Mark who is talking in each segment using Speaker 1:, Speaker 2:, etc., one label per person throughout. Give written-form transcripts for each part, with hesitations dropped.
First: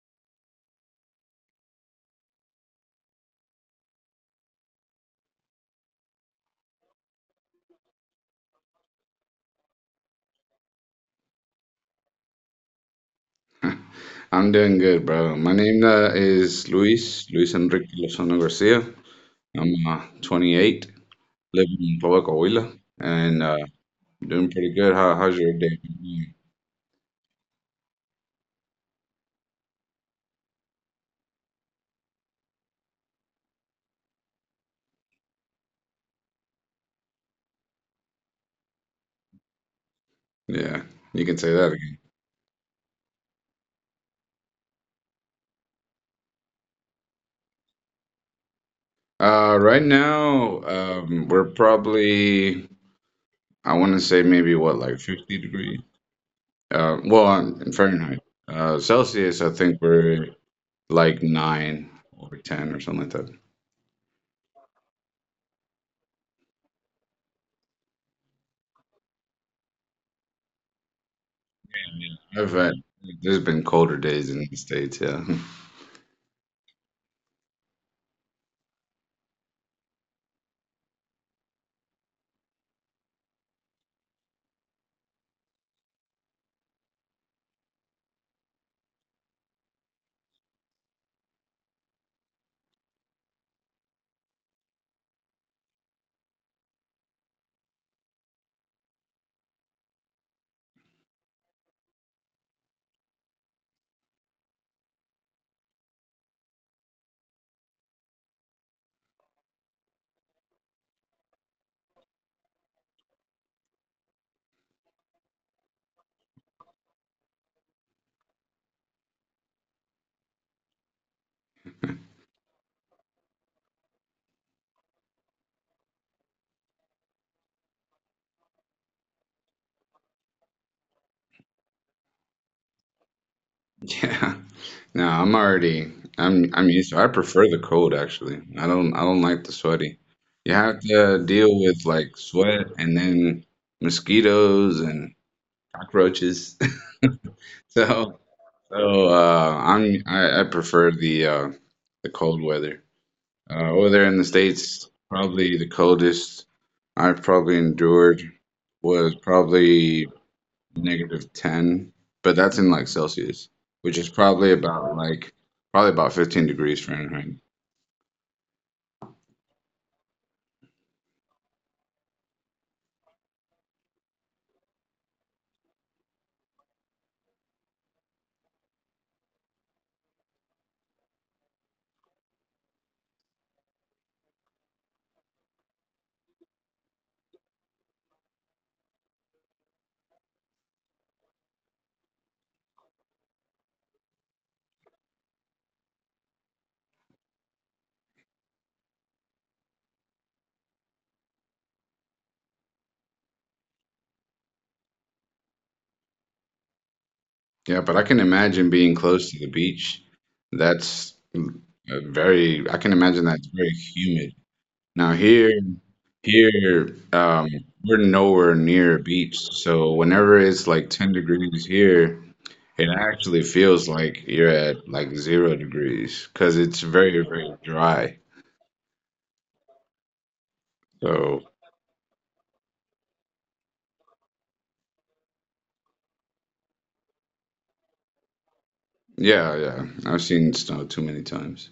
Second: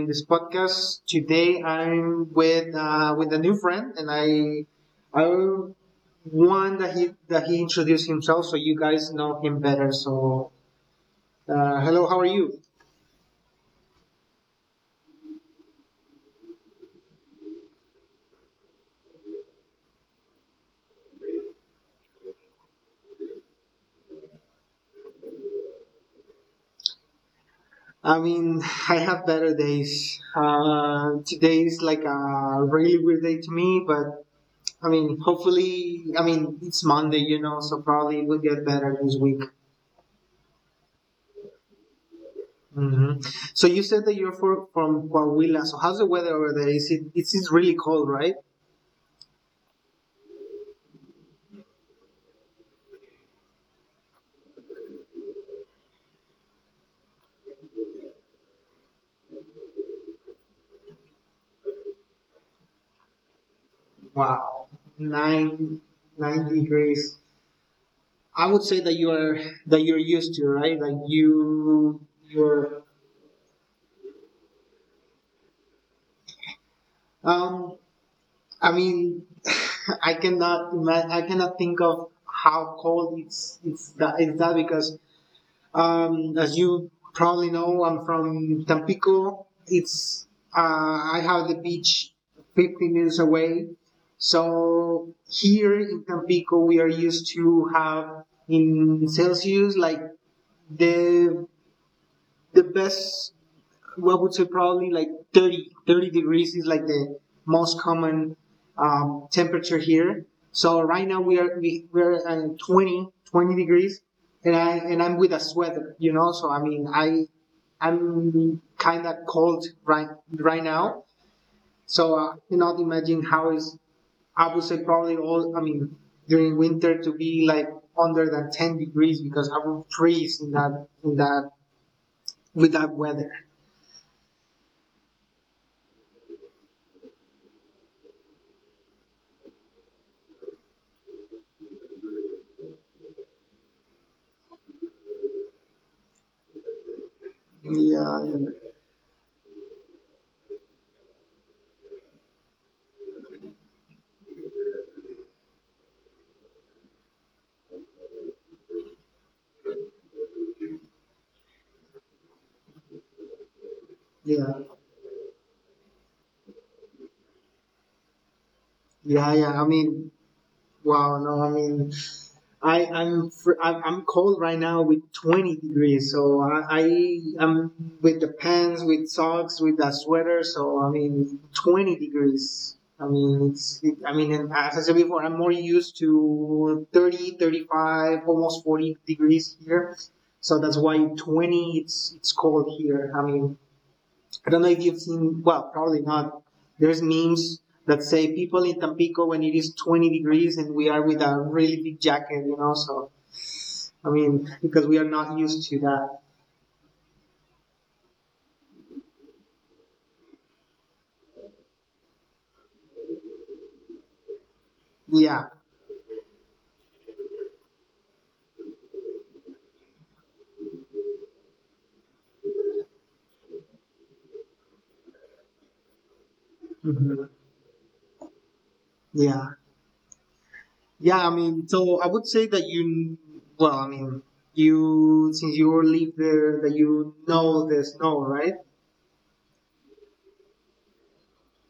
Speaker 1: in this podcast. Today, I'm with a new friend, and I want that he introduced himself so you guys know him better. So, hello, how are you?
Speaker 2: I'm doing good, bro. My name is Luis, Luis Enrique Lozano Garcia. I'm 28, living in Puebla, Coahuila, and doing pretty good. How's your day?
Speaker 1: I mean, I have better days. Today is like a really weird day to me, but I mean, hopefully, I mean, it's Monday, so probably we'll get better this week.
Speaker 2: Yeah, you can say that again.
Speaker 1: Hmm. So you said that you're from Coahuila. So how's the weather over there? Is it's really cold, right?
Speaker 2: Right now, we're probably, I want to say maybe what, like 50 degrees? Well, in Fahrenheit. Celsius, I think we're like 9 or 10 or something like that.
Speaker 1: Wow, nine nine degrees. I would say that you're used to, right? Like you
Speaker 2: I've had,
Speaker 1: you're.
Speaker 2: there's been colder days in the States, yeah.
Speaker 1: Um, I mean, I cannot think of how cold it's that because as you probably know, I'm from Tampico. It's I have the beach 15 minutes away. So here in Tampico, we are used to have in Celsius like the the best I would say probably like thirty degrees is like the most common temperature here. So right now we're at twenty degrees, and I'm with a sweater. So I mean, I'm kind of cold right now. So I cannot imagine how is I would say probably all I mean during winter to be like under than 10 degrees because I would freeze in that with that weather.
Speaker 2: Yeah. No, I'm used to I prefer the cold, actually. I don't like the sweaty. You have to deal with like sweat and then mosquitoes and cockroaches. So
Speaker 1: Yeah, yeah.
Speaker 2: so I prefer the cold weather. Over there in the States, probably the coldest I've probably endured was probably negative 10, but that's in like Celsius, which is
Speaker 1: Yeah,
Speaker 2: probably about 15 degrees Fahrenheit.
Speaker 1: yeah, yeah. I mean, wow. No, I mean, I I'm fr- I'm cold right now with 20 degrees. So I am with the pants, with socks, with a sweater. So I mean, 20 degrees. I mean, I mean, and as I said before, I'm more used to 30, 35, almost 40 degrees here. So that's why 20 it's cold here. I mean, I don't know if you've seen, well, probably not. There's memes that say people in Tampico when it is 20 degrees and we are with a really big jacket, so, I mean, because we are not used to that.
Speaker 2: Yeah, but I can imagine being close to the beach. That's mm, a very, I can imagine that's very humid. Now
Speaker 1: Yeah.
Speaker 2: here, we're nowhere near a beach, so whenever it's like 10 degrees here, it actually feels like you're at like 0 degrees because it's very,
Speaker 1: Mhm.
Speaker 2: very dry.
Speaker 1: Yeah. Yeah, I
Speaker 2: So
Speaker 1: mean, so I would say that you, well, I mean, you, since you live there, that you know the snow, right?
Speaker 2: yeah, yeah, I've seen snow too many times.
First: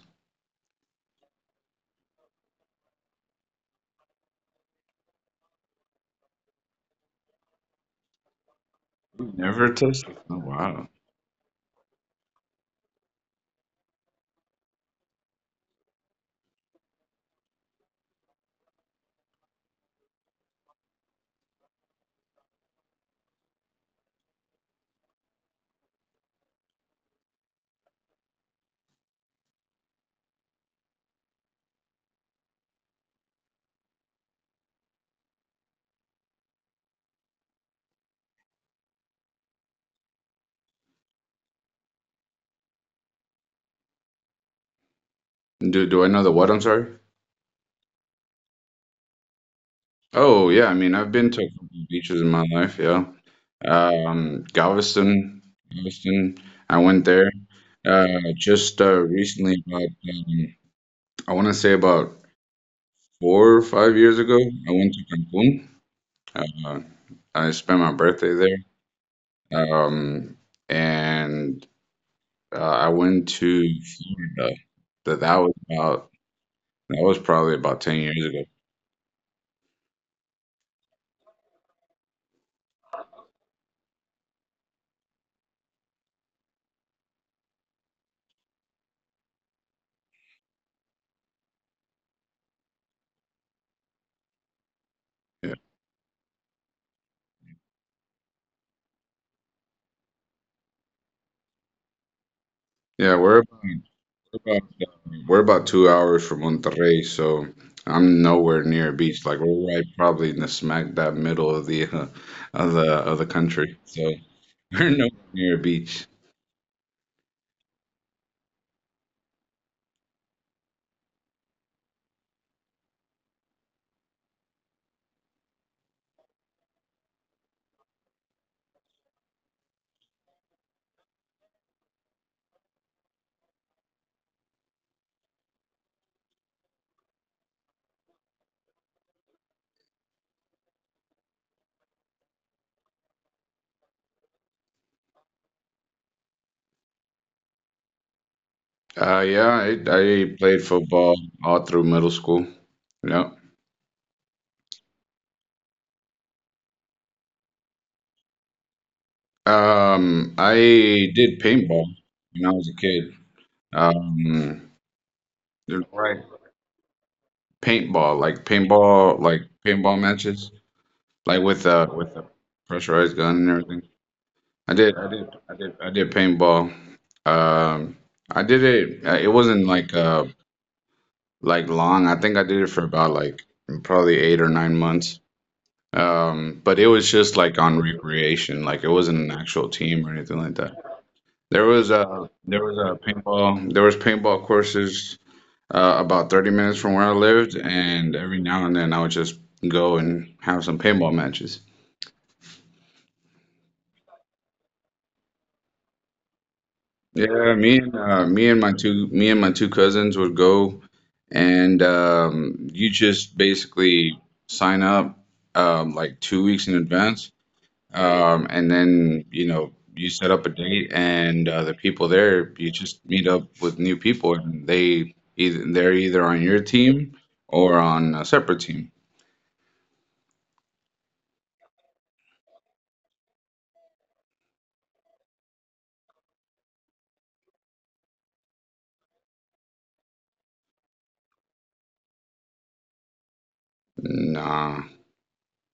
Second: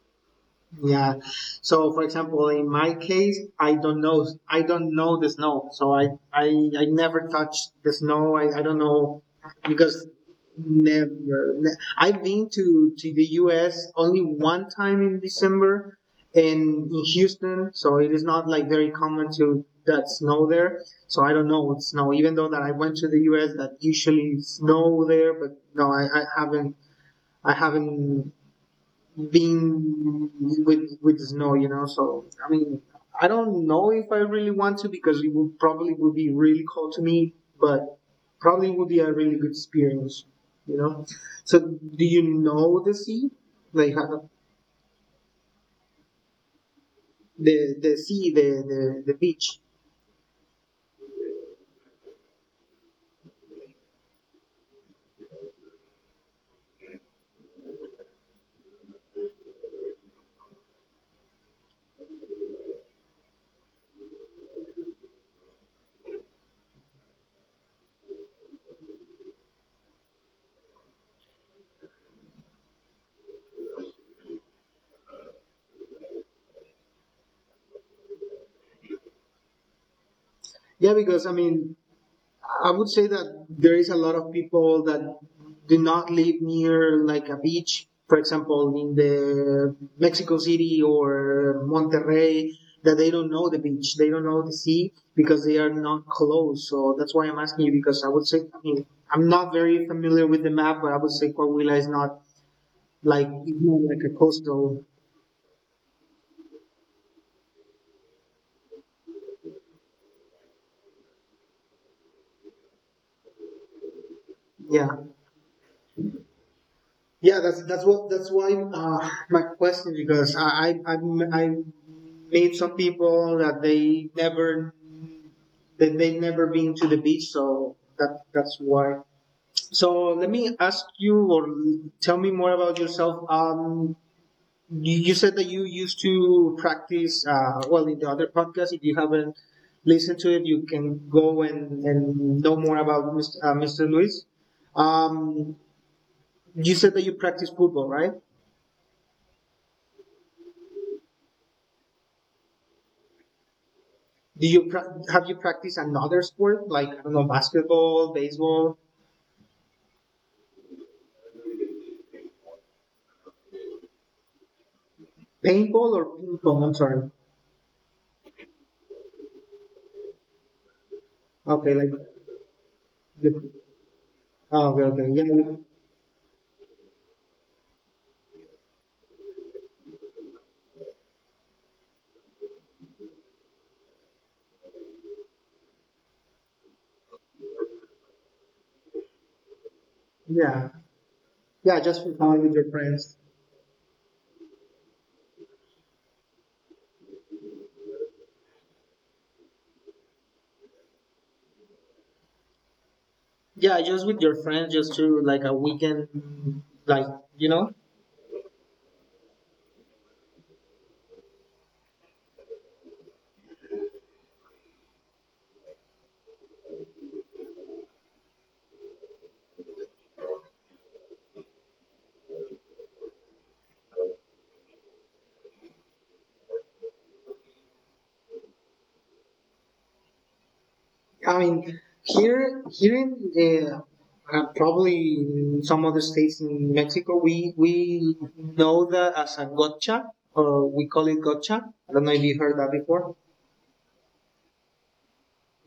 Speaker 1: Yeah. So for example, in my case, I don't know the snow. So I never touch the snow. I don't know
Speaker 2: Never touched
Speaker 1: because
Speaker 2: the snow. Wow.
Speaker 1: never ne- I've been to the US only one time in December in Houston, so it is not like very common to that snow there. So I don't know what snow even though that I went to the US that usually snow there, but no, I haven't being with the snow. So I mean, I don't know if I really want to because it would probably would be really cold to me, but probably would be a really good experience, you know. So do you know the sea, like
Speaker 2: Do I know the what? I'm sorry.
Speaker 1: the sea, the beach?
Speaker 2: Oh yeah, I mean I've been to a couple of beaches in my life, yeah. Um, Galveston, Galveston, I went there uh, just recently about I want to say about 4 or 5 years ago. I went to Cancun. Uh, I spent my birthday there, and I went to Florida. That that was about that was probably about 10 years ago.
Speaker 1: Yeah, because I mean, I would say that there is a lot of people that do not live near like a beach, for example, in the Mexico City or Monterrey, that they don't know the beach, they don't know the sea because
Speaker 2: Yeah,
Speaker 1: they are not close. So that's why I'm asking you because I would say I mean, I'm not very familiar with the map, but I would say Coahuila is not
Speaker 2: yeah.
Speaker 1: like
Speaker 2: Where
Speaker 1: it's
Speaker 2: about
Speaker 1: not like a
Speaker 2: We're about,
Speaker 1: coastal.
Speaker 2: we're about 2 hours from Monterrey, so I'm nowhere near a beach. Like we're right probably in the smack that middle of the of the country. So
Speaker 1: Yeah.
Speaker 2: we're nowhere near a beach.
Speaker 1: Yeah, that's what that's why my question because I made some people that they never been to the beach, so that's why. So let me ask you or tell me more about yourself. You said that you used to practice. Well, in the other podcast, if you haven't listened to it, you can go and know more about Mr. Mr. Luis. Um, you said that you practice football, right?
Speaker 2: Yeah, I played football all through middle school. Yeah.
Speaker 1: Have you practiced another sport like I don't know basketball, baseball,
Speaker 2: I did paintball when I was a kid. Um,
Speaker 1: paintball, or
Speaker 2: right.
Speaker 1: ping pong? I'm sorry.
Speaker 2: Paintball, like paintball, like paintball matches, like with
Speaker 1: Okay,
Speaker 2: uh with a pressurized gun
Speaker 1: the,
Speaker 2: and everything.
Speaker 1: oh,
Speaker 2: I
Speaker 1: okay,
Speaker 2: did, I did, I
Speaker 1: okay,
Speaker 2: did, I did paintball. Um, I did it. It wasn't like long. I think I did it for about like probably 8 or 9 months. But it was just like on recreation. Like it wasn't an actual team or anything like
Speaker 1: yeah,
Speaker 2: that.
Speaker 1: yeah, yeah, just for fun with
Speaker 2: There
Speaker 1: your
Speaker 2: was a
Speaker 1: friends.
Speaker 2: paintball. There was paintball courses about 30 minutes from where I lived, and every now and then I would just go and have some paintball matches.
Speaker 1: Yeah, just with your friends, just to like a weekend, like you
Speaker 2: Yeah,
Speaker 1: know.
Speaker 2: me and my two cousins would go, and you just basically sign up like 2 weeks in advance, and then you know you set up a date, and the people there you just meet up with new people, and they're either on your team or on a separate team.
Speaker 1: I mean, here in uh, probably in some other states in Mexico, we know that as a gotcha, or we call it gotcha. I don't know if you heard that before.
Speaker 2: Nah.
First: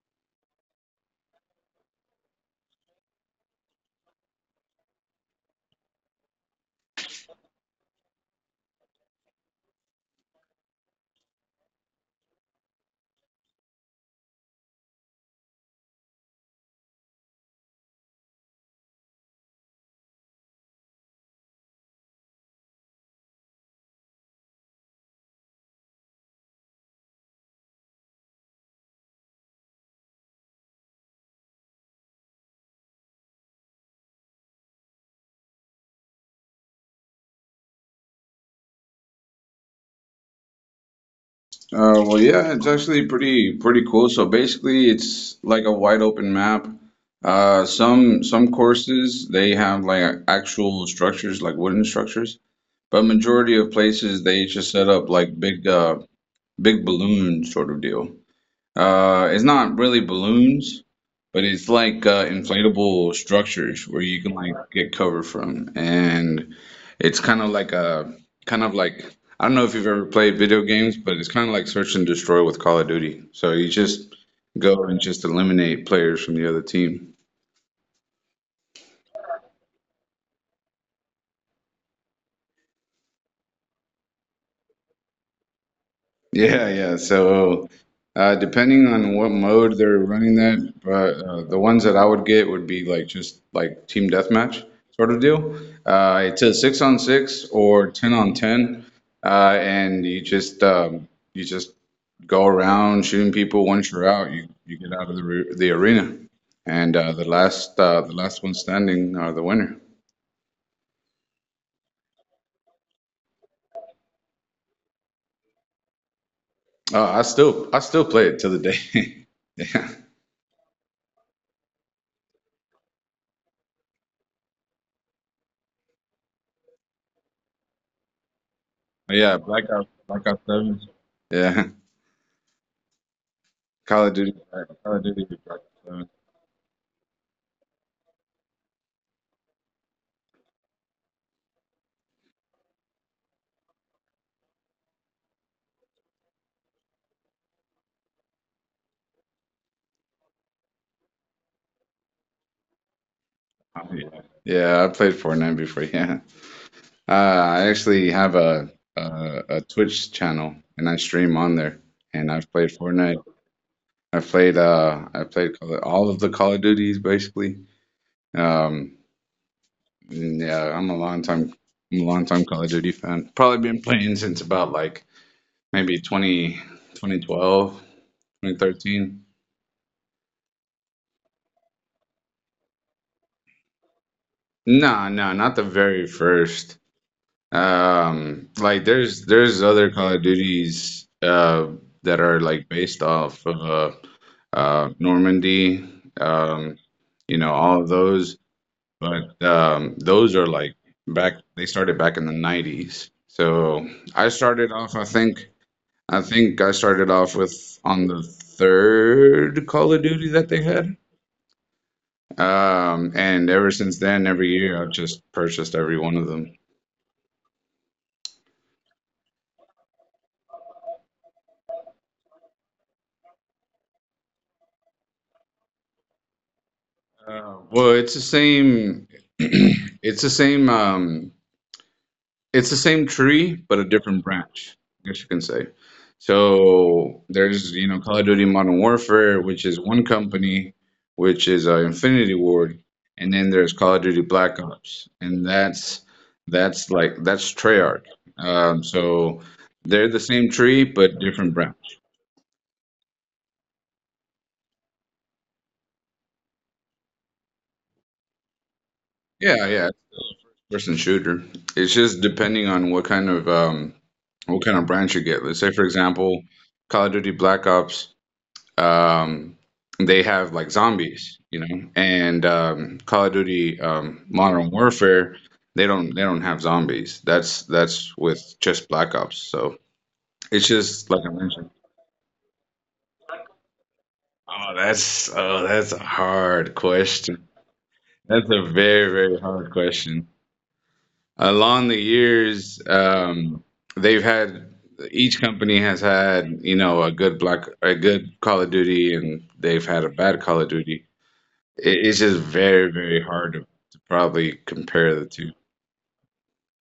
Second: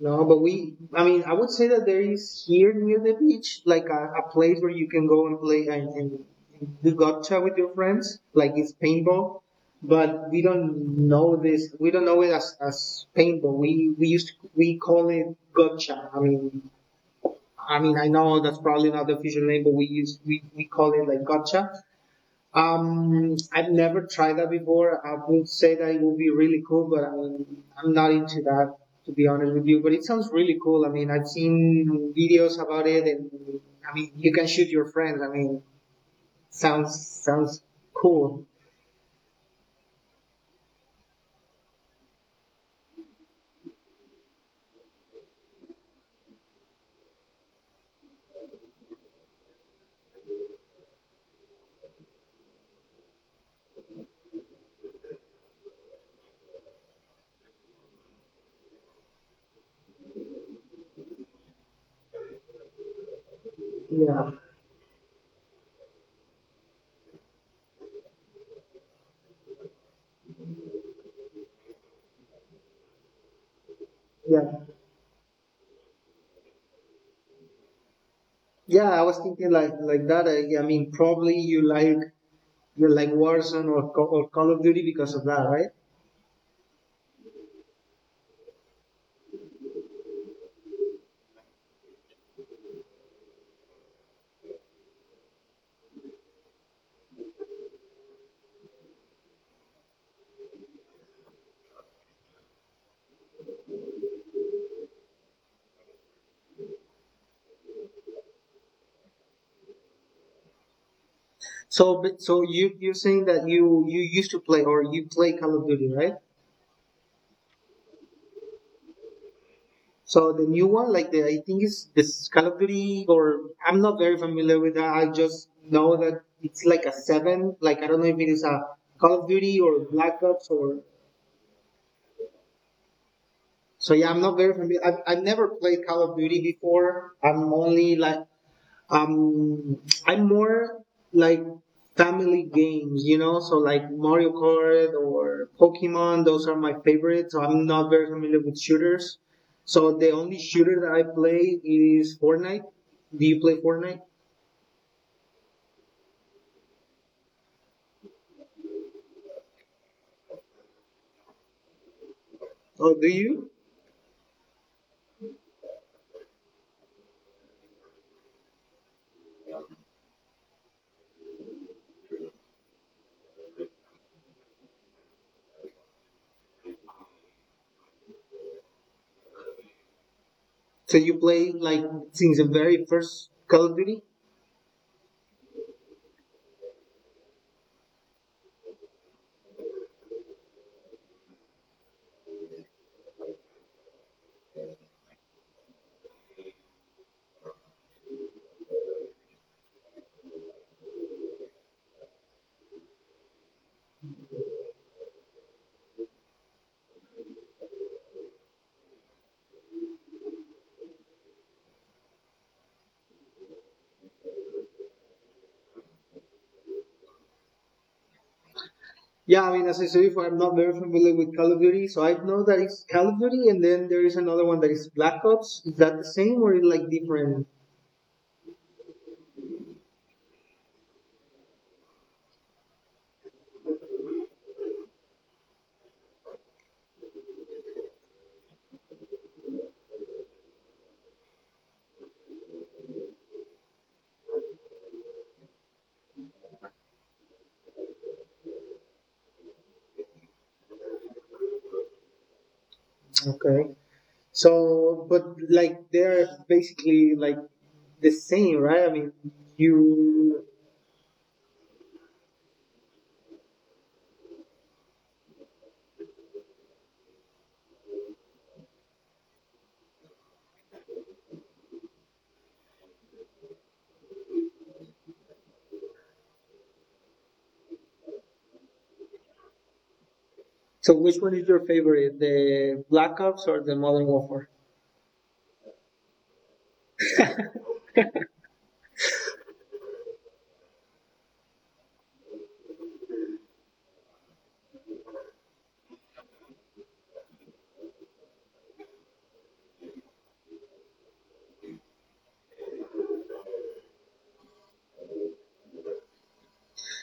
Speaker 1: No, but we, I mean, I would say that there is here near the beach, like a place where you can go and play and do gotcha with your friends, like it's paintball. But we don't know this, we don't know it as paintball. We, we call it gotcha. I mean, I mean, I know that's probably not the official name, but we call it like gotcha. I've never tried that before. I would say that it would be really cool, but I mean, I'm not into that to be honest with you. But it sounds really cool. I mean, I've seen videos about it, and I mean, you can shoot your friends. I mean, sounds cool.
Speaker 2: Well, yeah, it's actually pretty pretty cool. So basically, it's like a wide open map. Some courses they have like actual structures, like wooden structures, but majority of places they just set up like big balloon sort of deal. It's not really balloons, but it's like inflatable structures where you can
Speaker 1: Yeah,
Speaker 2: like get cover from, and it's kind of like I don't know if you've ever played video games, but it's kind of like search and destroy with Call of Duty. So you just
Speaker 1: yeah,
Speaker 2: go and just eliminate players from the other team.
Speaker 1: yeah. I was thinking like that. I mean, probably you like Warzone or Co- or Call of Duty because of that, right?
Speaker 2: Yeah, yeah. So, depending on what mode they're running that, but the ones that I would get would be like just like team deathmatch sort of deal. It's a six on six or ten on ten, and you just go around shooting people. Once you're out, you get out of the arena, and the last one standing are the winner.
Speaker 1: So, but so you're saying that you used to play or you play Call of Duty, right?
Speaker 2: I still play it to the day. Yeah,
Speaker 1: So the new one, like the I think it's this Call of Duty, or I'm not very familiar with that. I just know that it's like a seven. Like I don't know if it is a Call of
Speaker 2: yeah.
Speaker 1: Duty or
Speaker 2: Blackout.
Speaker 1: Black
Speaker 2: Blackout
Speaker 1: Ops
Speaker 2: Seven.
Speaker 1: or.
Speaker 2: Yeah.
Speaker 1: So yeah, I'm not very familiar.
Speaker 2: Call of
Speaker 1: I've
Speaker 2: Duty,
Speaker 1: never
Speaker 2: right?
Speaker 1: played
Speaker 2: uh,
Speaker 1: Call of Duty before. I'm only like um I'm more like family games, you know, so like Mario Kart or Pokemon, those are my favorites. So I'm not very familiar with shooters. So the only shooter that I play is Fortnite. Do you play
Speaker 2: Oh,
Speaker 1: Fortnite?
Speaker 2: yeah, yeah, I played Fortnite before. Yeah, uh, I actually have a Twitch channel and I stream on there. And I've played
Speaker 1: Oh, do
Speaker 2: Fortnite.
Speaker 1: you?
Speaker 2: I played all of the Call of Duties basically. Um, and yeah, I'm a long time Call of Duty fan. Probably been playing since about like maybe 20, 2012, 2013.
Speaker 1: So you play like since the very first Call of Duty?
Speaker 2: No, no, not the very first. Like there's other Call of Duties that are like based off of Normandy, um, you know, all of those, but those are like back they started back in the 90s. So I started off I think I started off with on the third Call of Duty that they had. And ever since then, every year I've just purchased every one of them.
Speaker 1: Yeah, I mean, as I said before, I'm not very familiar with Call of Duty, so I know that it's Call of Duty, and then there is another one that is Black Ops. Is that the same or is it like different?
Speaker 2: Well, it's the same. It's the same. It's the same tree, but a different branch, I guess you can say. So there's, Call of Duty Modern Warfare, which is one company, which is Infinity Ward, and then there's Call of Duty Black Ops, and that's Treyarch. So they're the same tree, but different branch.
Speaker 1: Okay. So, but like they're basically like the same, right? I mean,
Speaker 2: Yeah, yeah. It's still
Speaker 1: you.
Speaker 2: a first-person shooter. It's just depending on what kind of branch you get. Let's say, for example, Call of Duty Black Ops, um, they have like zombies, you know, and Call of Duty Modern Warfare, they don't have zombies. That's with just Black Ops. So it's
Speaker 1: So, which
Speaker 2: just like
Speaker 1: one
Speaker 2: I
Speaker 1: is your
Speaker 2: mentioned.
Speaker 1: favorite, the Black Ops or the Modern Warfare?
Speaker 2: Oh, that's a hard question. That's a very, very hard question. Along the years, they've had each company has had a good Call of Duty, and they've had a bad Call of Duty. It's just very very hard to probably compare the two.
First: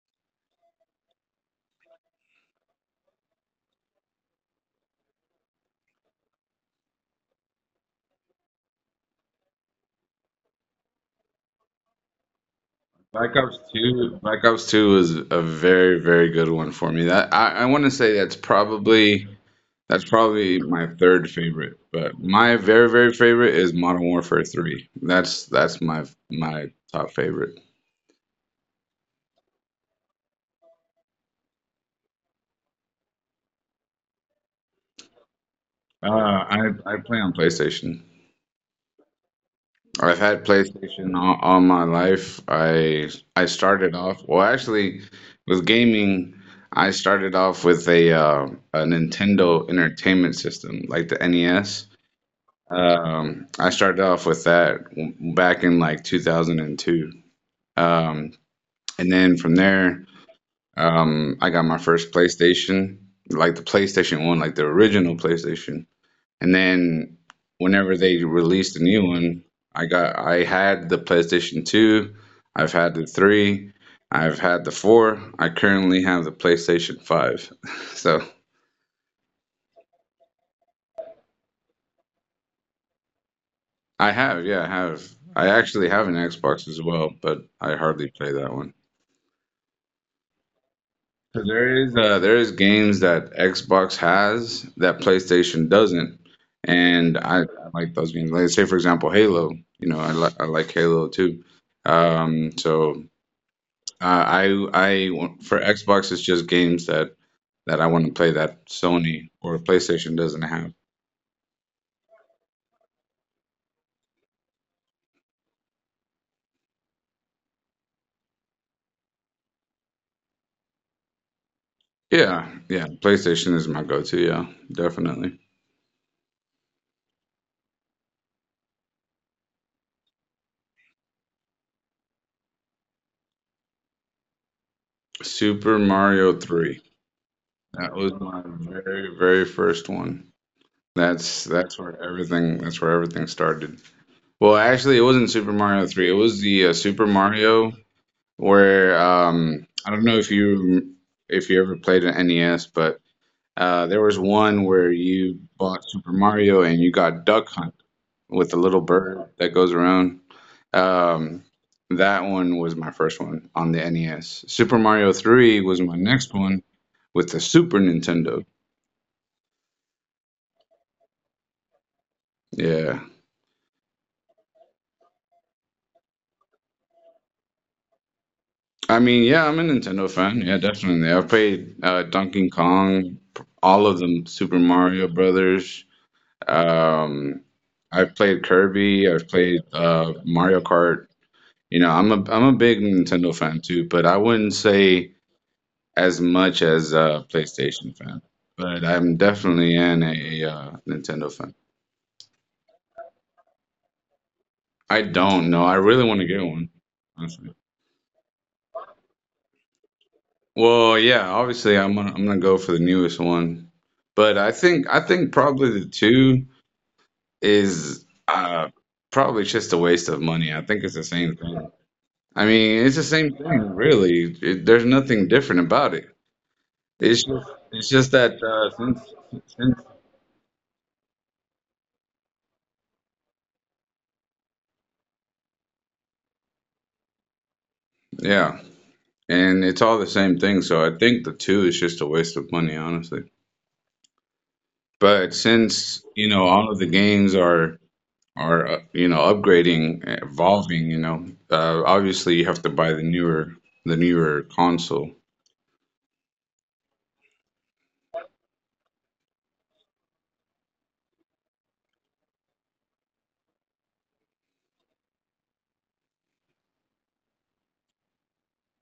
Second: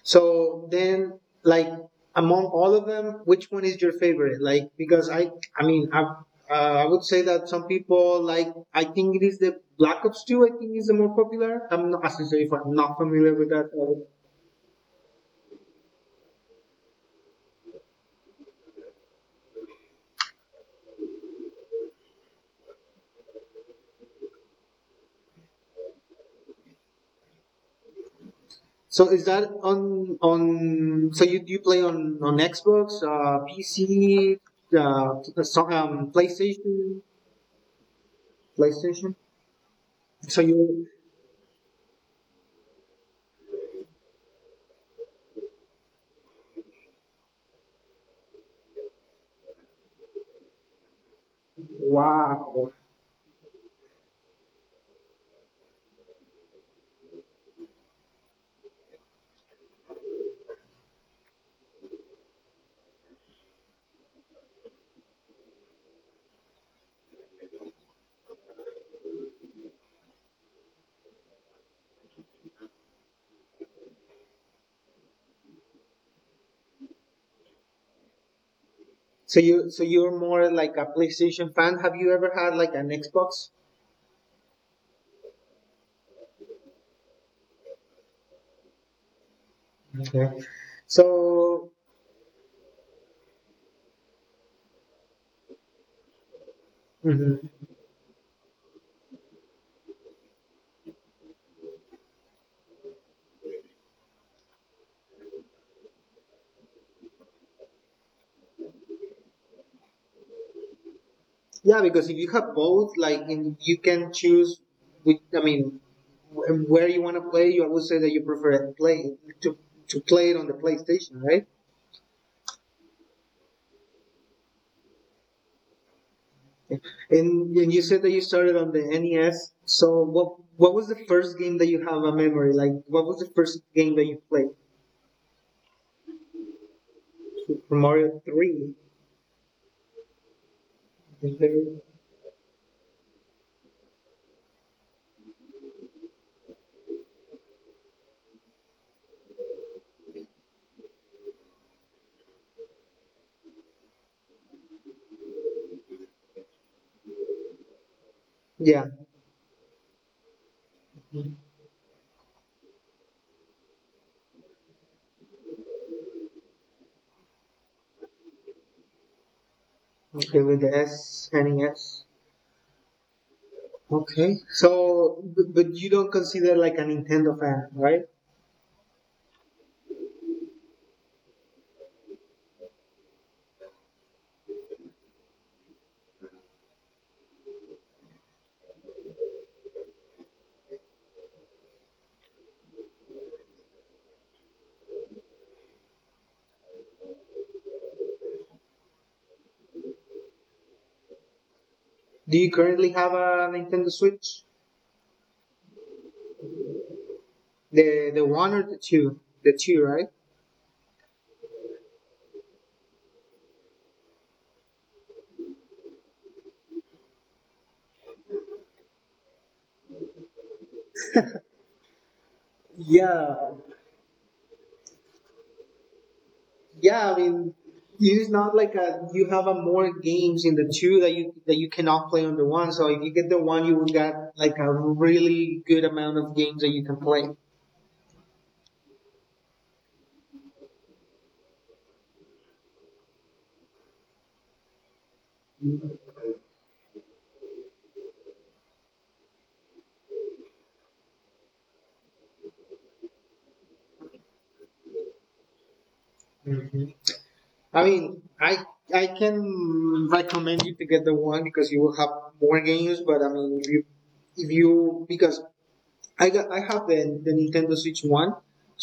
Speaker 1: So then, like among all of them, which one is your favorite? Like because I mean, I would say that some people like. I think it is the Black Ops 2. I think is the more popular. I'm not, as I say, if I'm not familiar
Speaker 2: Black
Speaker 1: with
Speaker 2: Ops
Speaker 1: that.
Speaker 2: Two, Black Ops Two is a very very good one for me. That I want to say that's probably my third favorite, but my very very favorite is Modern Warfare 3. That's my top favorite.
Speaker 1: So is that on on? So you play on Xbox, PC, uh, t- so,
Speaker 2: Uh,
Speaker 1: um,
Speaker 2: I I
Speaker 1: PlayStation,
Speaker 2: play on PlayStation.
Speaker 1: PlayStation.
Speaker 2: I've
Speaker 1: So
Speaker 2: had
Speaker 1: you
Speaker 2: PlayStation all my life. I started off, well, actually, with gaming. I started off with a Nintendo Entertainment System, like the NES.
Speaker 1: Wow.
Speaker 2: I started off with back in like 2002. Um, and then from there, I got my first PlayStation, like the PlayStation 1, like the original PlayStation. And then whenever they released a new one, I had the PlayStation 2, I've had the 3, I've had the 4. I currently have the PlayStation 5. So,
Speaker 1: So you're more like a PlayStation fan. Have you ever had like an Xbox?
Speaker 2: I have, yeah, I have. I actually have an Xbox as well, but I hardly play that one.
Speaker 1: Okay.
Speaker 2: So
Speaker 1: So
Speaker 2: there is games that Xbox has that PlayStation doesn't, and I,
Speaker 1: mhm,
Speaker 2: I like those games. Like say for example Halo, you know I like Halo too. So Uh, I for Xbox, it's just games that I want to play that Sony or PlayStation doesn't have.
Speaker 1: yeah, because if you have both, like and you can choose. Which, I mean, where you want to play. You I would say that you prefer it play to to play it on the PlayStation, right?
Speaker 2: Yeah, yeah, PlayStation is my go-to. Yeah, definitely.
Speaker 1: And, and you said that you started on the NES. So what was the first game that you have a memory? Like what was the first game that you played?
Speaker 2: Super Mario 3.
Speaker 1: Super
Speaker 2: That was
Speaker 1: Mario
Speaker 2: my
Speaker 1: Three.
Speaker 2: very very first one.
Speaker 1: Is
Speaker 2: That's that's
Speaker 1: there-
Speaker 2: where everything that's where everything started. Well, actually, it wasn't Super Mario 3. It was the Super Mario where I don't know if you ever played an NES, but there was one where you bought Super Mario and you got Duck Hunt with the little
Speaker 1: Yeah.
Speaker 2: bird that goes around. Um, that one was my first one on the NES. Super Mario 3 was my next one with the Super Nintendo.
Speaker 1: Okay, with the S NES.
Speaker 2: Yeah.
Speaker 1: Okay. So, but you don't consider like a Nintendo fan, right?
Speaker 2: I mean, yeah, I'm a Nintendo fan. Yeah, definitely. I've played Donkey Kong, all of them, Super Mario Brothers. Um, I've played Kirby. I've played Mario Kart. I'm a big Nintendo fan too, but I wouldn't say as much as a PlayStation fan. But I'm definitely in a, Nintendo fan.
Speaker 1: Do you currently have a Nintendo Switch?
Speaker 2: I don't know. I really want to get one, honestly.
Speaker 1: The one or the two? The two, right?
Speaker 2: Well, yeah, obviously I'm gonna go for the newest one, but I think probably the two is probably just a waste of money. I think it's the same thing. I mean, it's the same
Speaker 1: Yeah,
Speaker 2: thing, really. There's nothing different about it.
Speaker 1: yeah, I
Speaker 2: It's just,
Speaker 1: mean,
Speaker 2: it's just
Speaker 1: it's
Speaker 2: that
Speaker 1: not like a, you have a
Speaker 2: since
Speaker 1: more games in the two that you cannot play on the one. So if you get the one, you will get like a really good amount of games that you can play.
Speaker 2: yeah, and it's all the same thing. So I think the two is just a waste of money, honestly. But since you know all of the games are upgrading, evolving, obviously you have to buy the newer console.
Speaker 1: Mhm. I mean, I can recommend you to get the one because you will have more games. But I mean, if you because I have the Nintendo Switch one,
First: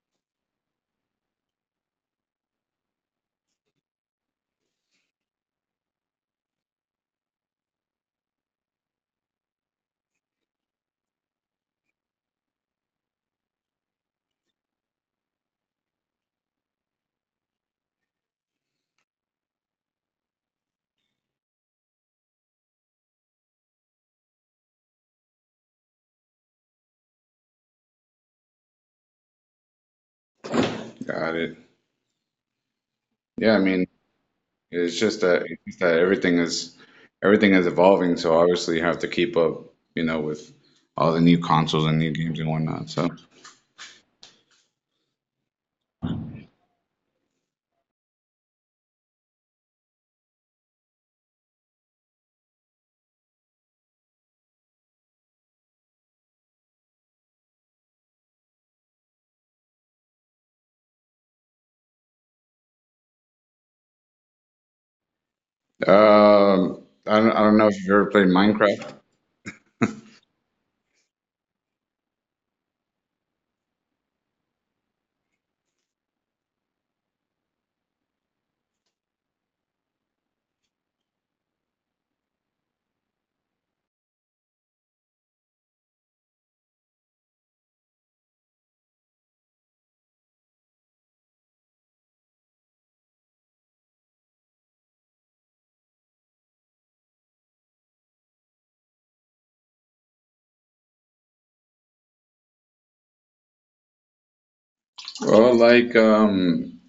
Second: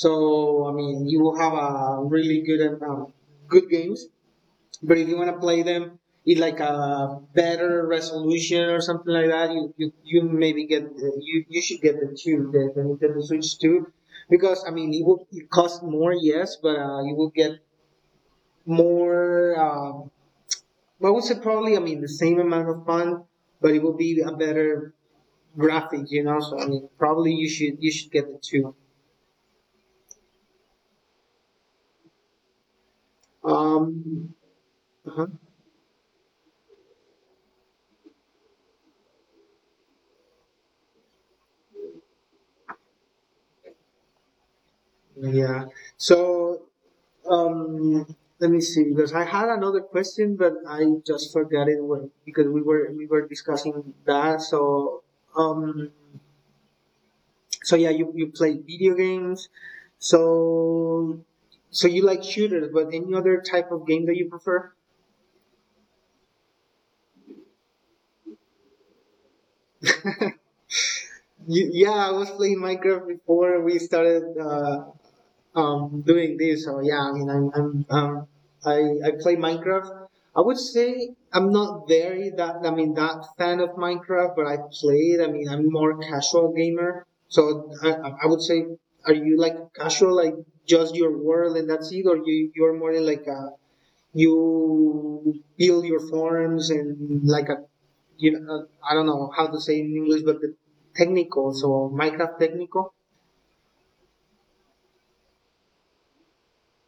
Speaker 1: so I mean you will have a really good good games. But if you want to play them in like a better resolution or something like that, you maybe you should get the two the Nintendo Switch two, because I mean it cost more yes, but you will get more. I would say probably I mean the same amount of fun, but it will be a better graphic. So I mean probably you should get the two.
Speaker 2: Got it. Yeah, I mean,
Speaker 1: Um,
Speaker 2: it's just
Speaker 1: uh-huh.
Speaker 2: that it's just that everything is evolving, so obviously you have to keep up, with all the new consoles and new games and whatnot. So.
Speaker 1: Yeah. So Um, Let me see because I had another question, but I just forgot it because we were discussing that. Um, so yeah, you play video games. So, so you like shooters, but any other type of game that you prefer?
Speaker 2: Um, I don't know if you've ever played Minecraft.
Speaker 1: Y yeah, I was playing Minecraft before we started doing this. So yeah, I mean, I play Minecraft. I would say I'm not very that I mean that fan of Minecraft, but I play it. I mean, I'm more casual gamer. So I would say, are you like casual, like just your world and that's it, or you're more in like a you build your forms and like a you know I don't know how to say in English, but the technical, so Minecraft technical.
Speaker 2: Well, like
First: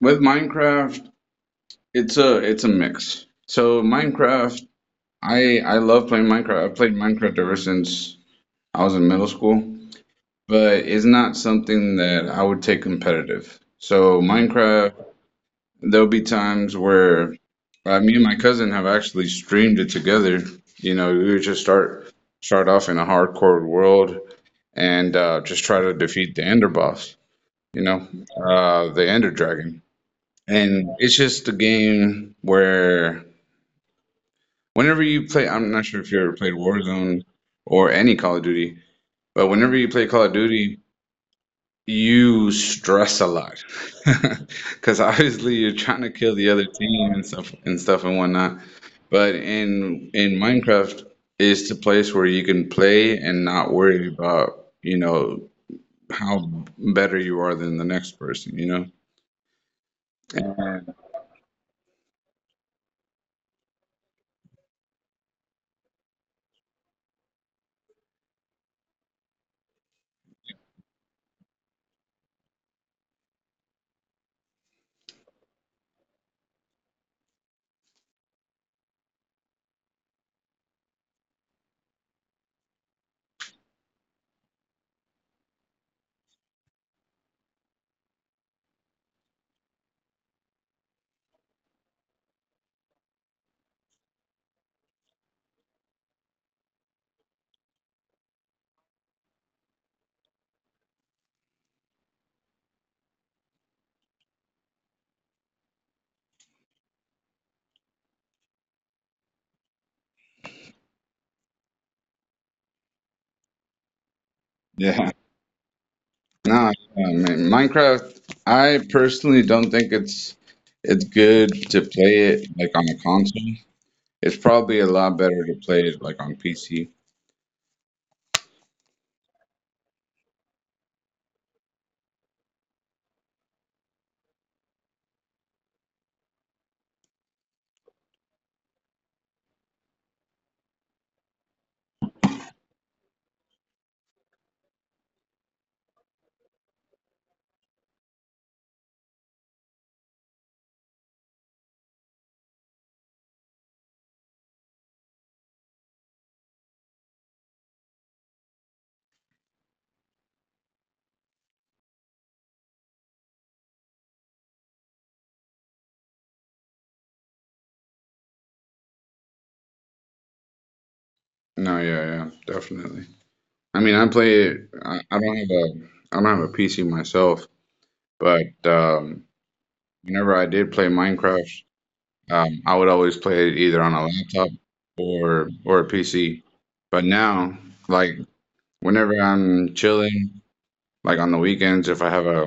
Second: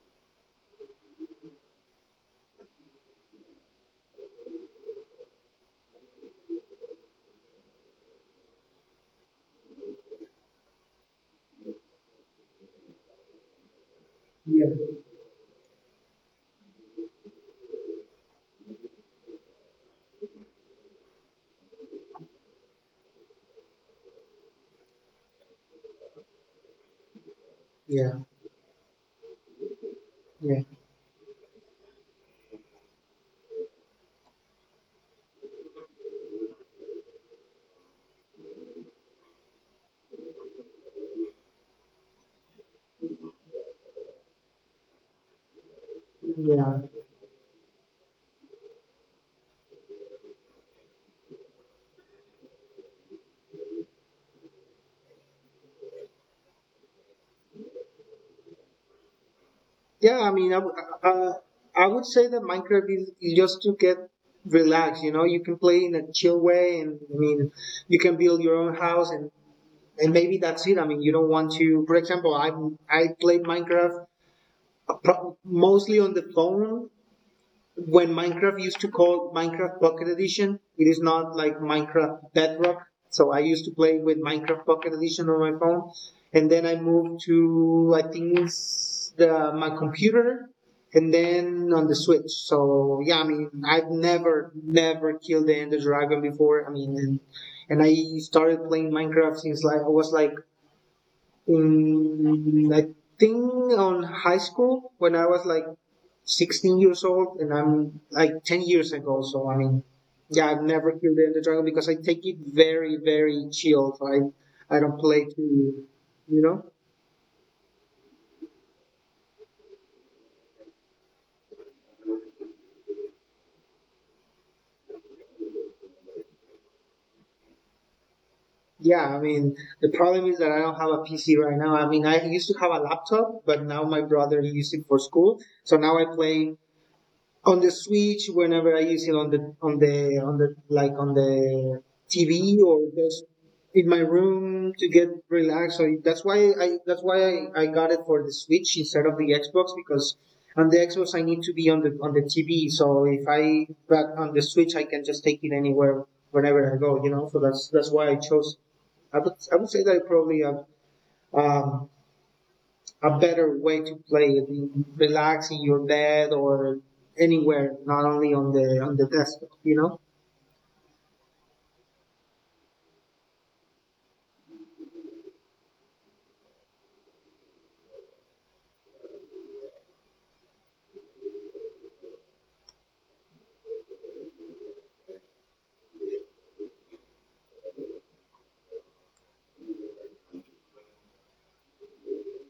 Speaker 2: with Minecraft, it's a mix. So Minecraft, I love playing Minecraft. I've played Minecraft ever since I was in middle school, but it's not something that I would take competitive. So
Speaker 1: Yeah.
Speaker 2: Minecraft, there'll be times where me and my cousin have actually streamed it together. We would just start off in a hardcore world and just try to defeat the Ender boss. You know,
Speaker 1: Yeah,
Speaker 2: the Ender Dragon.
Speaker 1: yeah,
Speaker 2: And it's just a game where whenever you play, I'm not sure if you ever played Warzone or any Call of Duty, but whenever you play Call of Duty, you stress a lot because obviously you're trying to kill the other
Speaker 1: yeah.
Speaker 2: team and stuff and whatnot. But in Minecraft, is the place where you can play and not worry about how better you are than the next person. You know.
Speaker 1: Yeah, I mean, uh, uh, I would say that Minecraft is just to get relaxed. You know, you can play in a chill way, and I mean, you can build your own house, and maybe that's it. I mean, you don't want to. For example, I played Minecraft mostly on the phone when Minecraft used to call Minecraft Pocket Edition, it is not like Minecraft Bedrock. So I used to play with Minecraft Pocket Edition on my phone, and then I moved to I think the my computer, and then on the Switch. So yeah, I mean I've never killed the Ender Dragon before. And I started playing Minecraft since like I was like I think on high school when I was like 16 years old, and I'm like 10 years ago. So I mean, yeah, I've never killed the Ender Dragon because I take it very, very chilled. I don't
Speaker 2: Yeah.
Speaker 1: play too, you
Speaker 2: No,
Speaker 1: know.
Speaker 2: I mean, Minecraft, I personally don't think it's good to play it like on a console. It's probably a lot better to play it like on PC.
Speaker 1: Yeah, I mean the problem is that I don't have a PC right now. I mean I used to have a laptop, but now my brother he used it for school, so now I play on the Switch whenever I use it on the on the on the like on the TV or just in my room to get relaxed. So that's why I got it for the Switch instead of the Xbox because on the Xbox I need to be on the TV. So if I but on the Switch I can just take it anywhere whenever I go. You know, so that's why I chose. I would say that I probably have. Um, a better way to play it. You relax in your bed or anywhere, not only on the desktop. You know.
Speaker 2: No, yeah, yeah, definitely. I mean, I play it. I don't have a PC myself, but whenever I did play Minecraft, I would always play it either on a laptop or a PC. But now, like whenever I'm chilling. Like on the weekends, if I have a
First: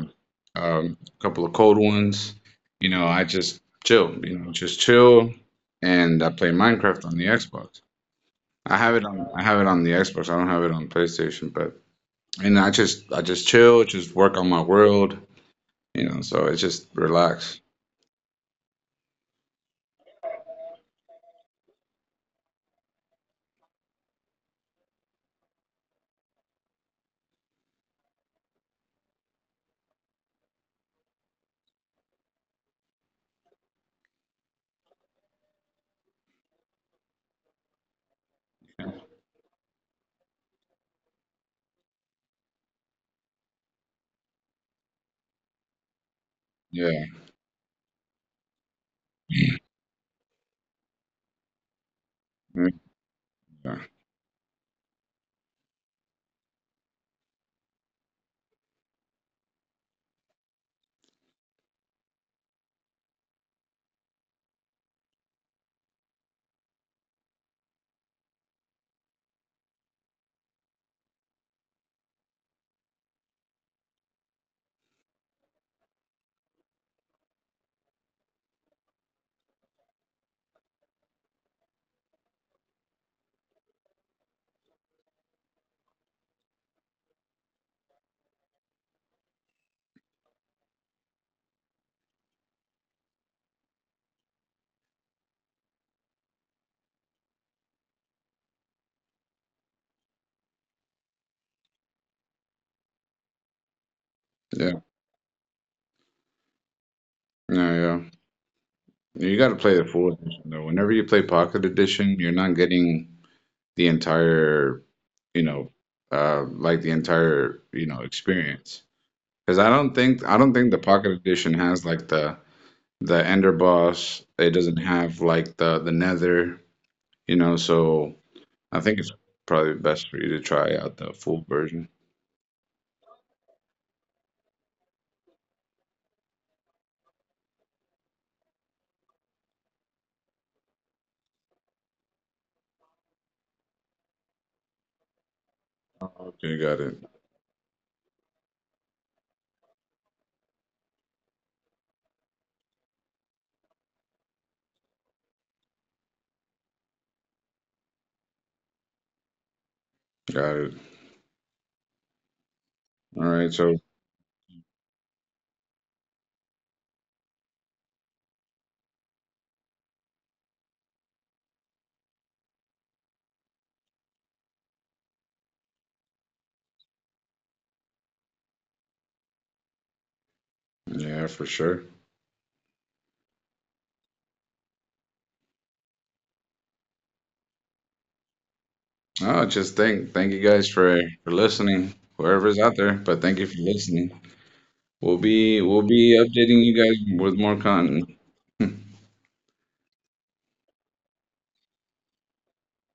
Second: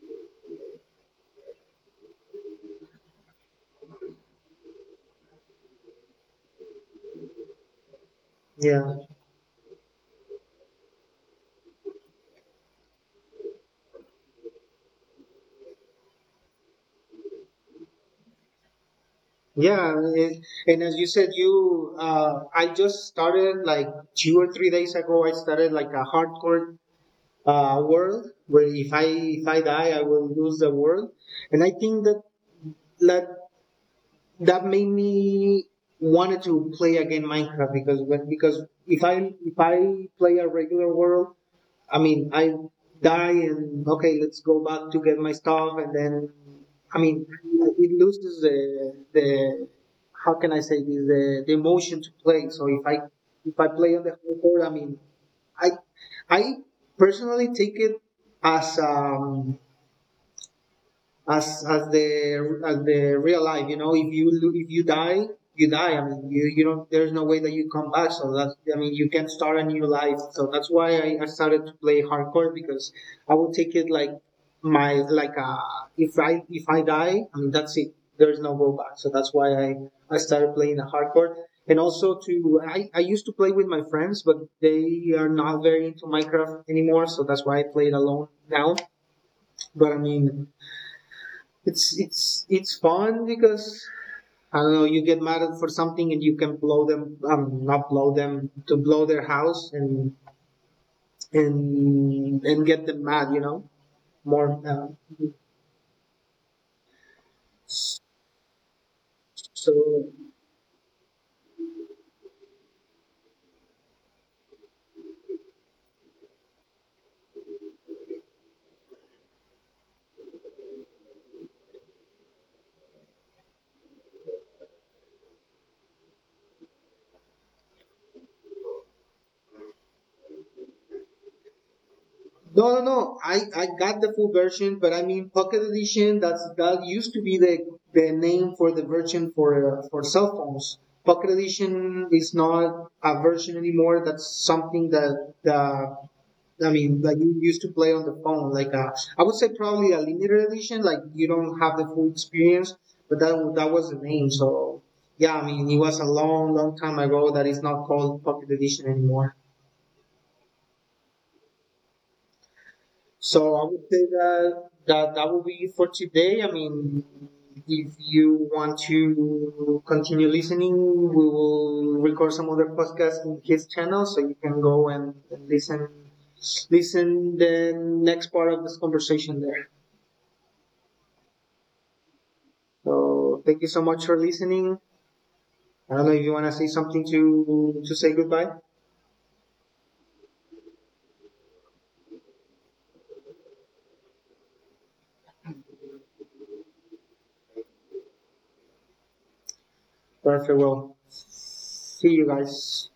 Speaker 2: um, couple of cold ones, you know, I just chill, just chill, and I play Minecraft on the Xbox.
Speaker 1: Yeah.
Speaker 2: I have it on the Xbox. I don't have it on PlayStation, but and I just chill, just work on my world, so it's just relax.
Speaker 1: Yeah, and as you said, you I just started like 2 or 3 days ago. I started like a hardcore world where if I die, I will lose the world, and I think that that made me wanted to play again Minecraft because
Speaker 2: Yeah.
Speaker 1: if I play a regular world, I mean, I die and okay, let's go back to get my stuff, and then I
Speaker 2: Yeah,
Speaker 1: mean, it loses the how can I say this the emotion to play. So if I
Speaker 2: yeah,
Speaker 1: play on the home court, I mean, I I personally take it as as the as the real life. You know, if if you die, you die. I mean, you don't. There's no way that you come back. So that's I mean, you can start a new life. So that's why I started to play hardcore because I would take it like my like if I die, I mean that's it. There's no go back. So that's why I started playing the hardcore. And also to I used to play with my friends, but they are not very into Minecraft anymore, so that's why I play it alone now. But I mean, it's fun because I don't know. You get mad at for something and you can blow them, not blow them, to blow their house and and get them mad, you know, more.
Speaker 2: yeah, yeah. You got to
Speaker 1: So
Speaker 2: play the full edition though. Whenever you play Pocket Edition, you're not getting the entire you know, the entire experience. Because I don't think the Pocket Edition has like the Ender Boss. It doesn't have like the Nether. So I think it's probably best for you to try out the full version.
Speaker 1: No, no, no. I got the full version, but I mean Pocket Edition. That used to be the name for the version for cell phones. Pocket Edition is not a version anymore. That's something that the
Speaker 2: Okay,
Speaker 1: I
Speaker 2: got it,
Speaker 1: mean, like you used to play on the phone. Like I would say probably a limited edition. Like you don't have the full experience, but that was the name. So yeah, I mean, it was a long, long time ago that it's not called Pocket Edition anymore.
Speaker 2: got it. All right,
Speaker 1: So I
Speaker 2: so
Speaker 1: would say that would be it for today. I mean, if you want to continue listening, we will record some other podcast in his channel, so you can go and listen the next part of this conversation there.
Speaker 2: yeah, for sure.
Speaker 1: So thank you so much for listening. I don't know if you want to say something to say goodbye.
Speaker 2: No, just thank you guys for listening, whoever's out there. But thank you for listening. We'll be updating you guys with more content.
Speaker 1: Perfect. Well, see you guys.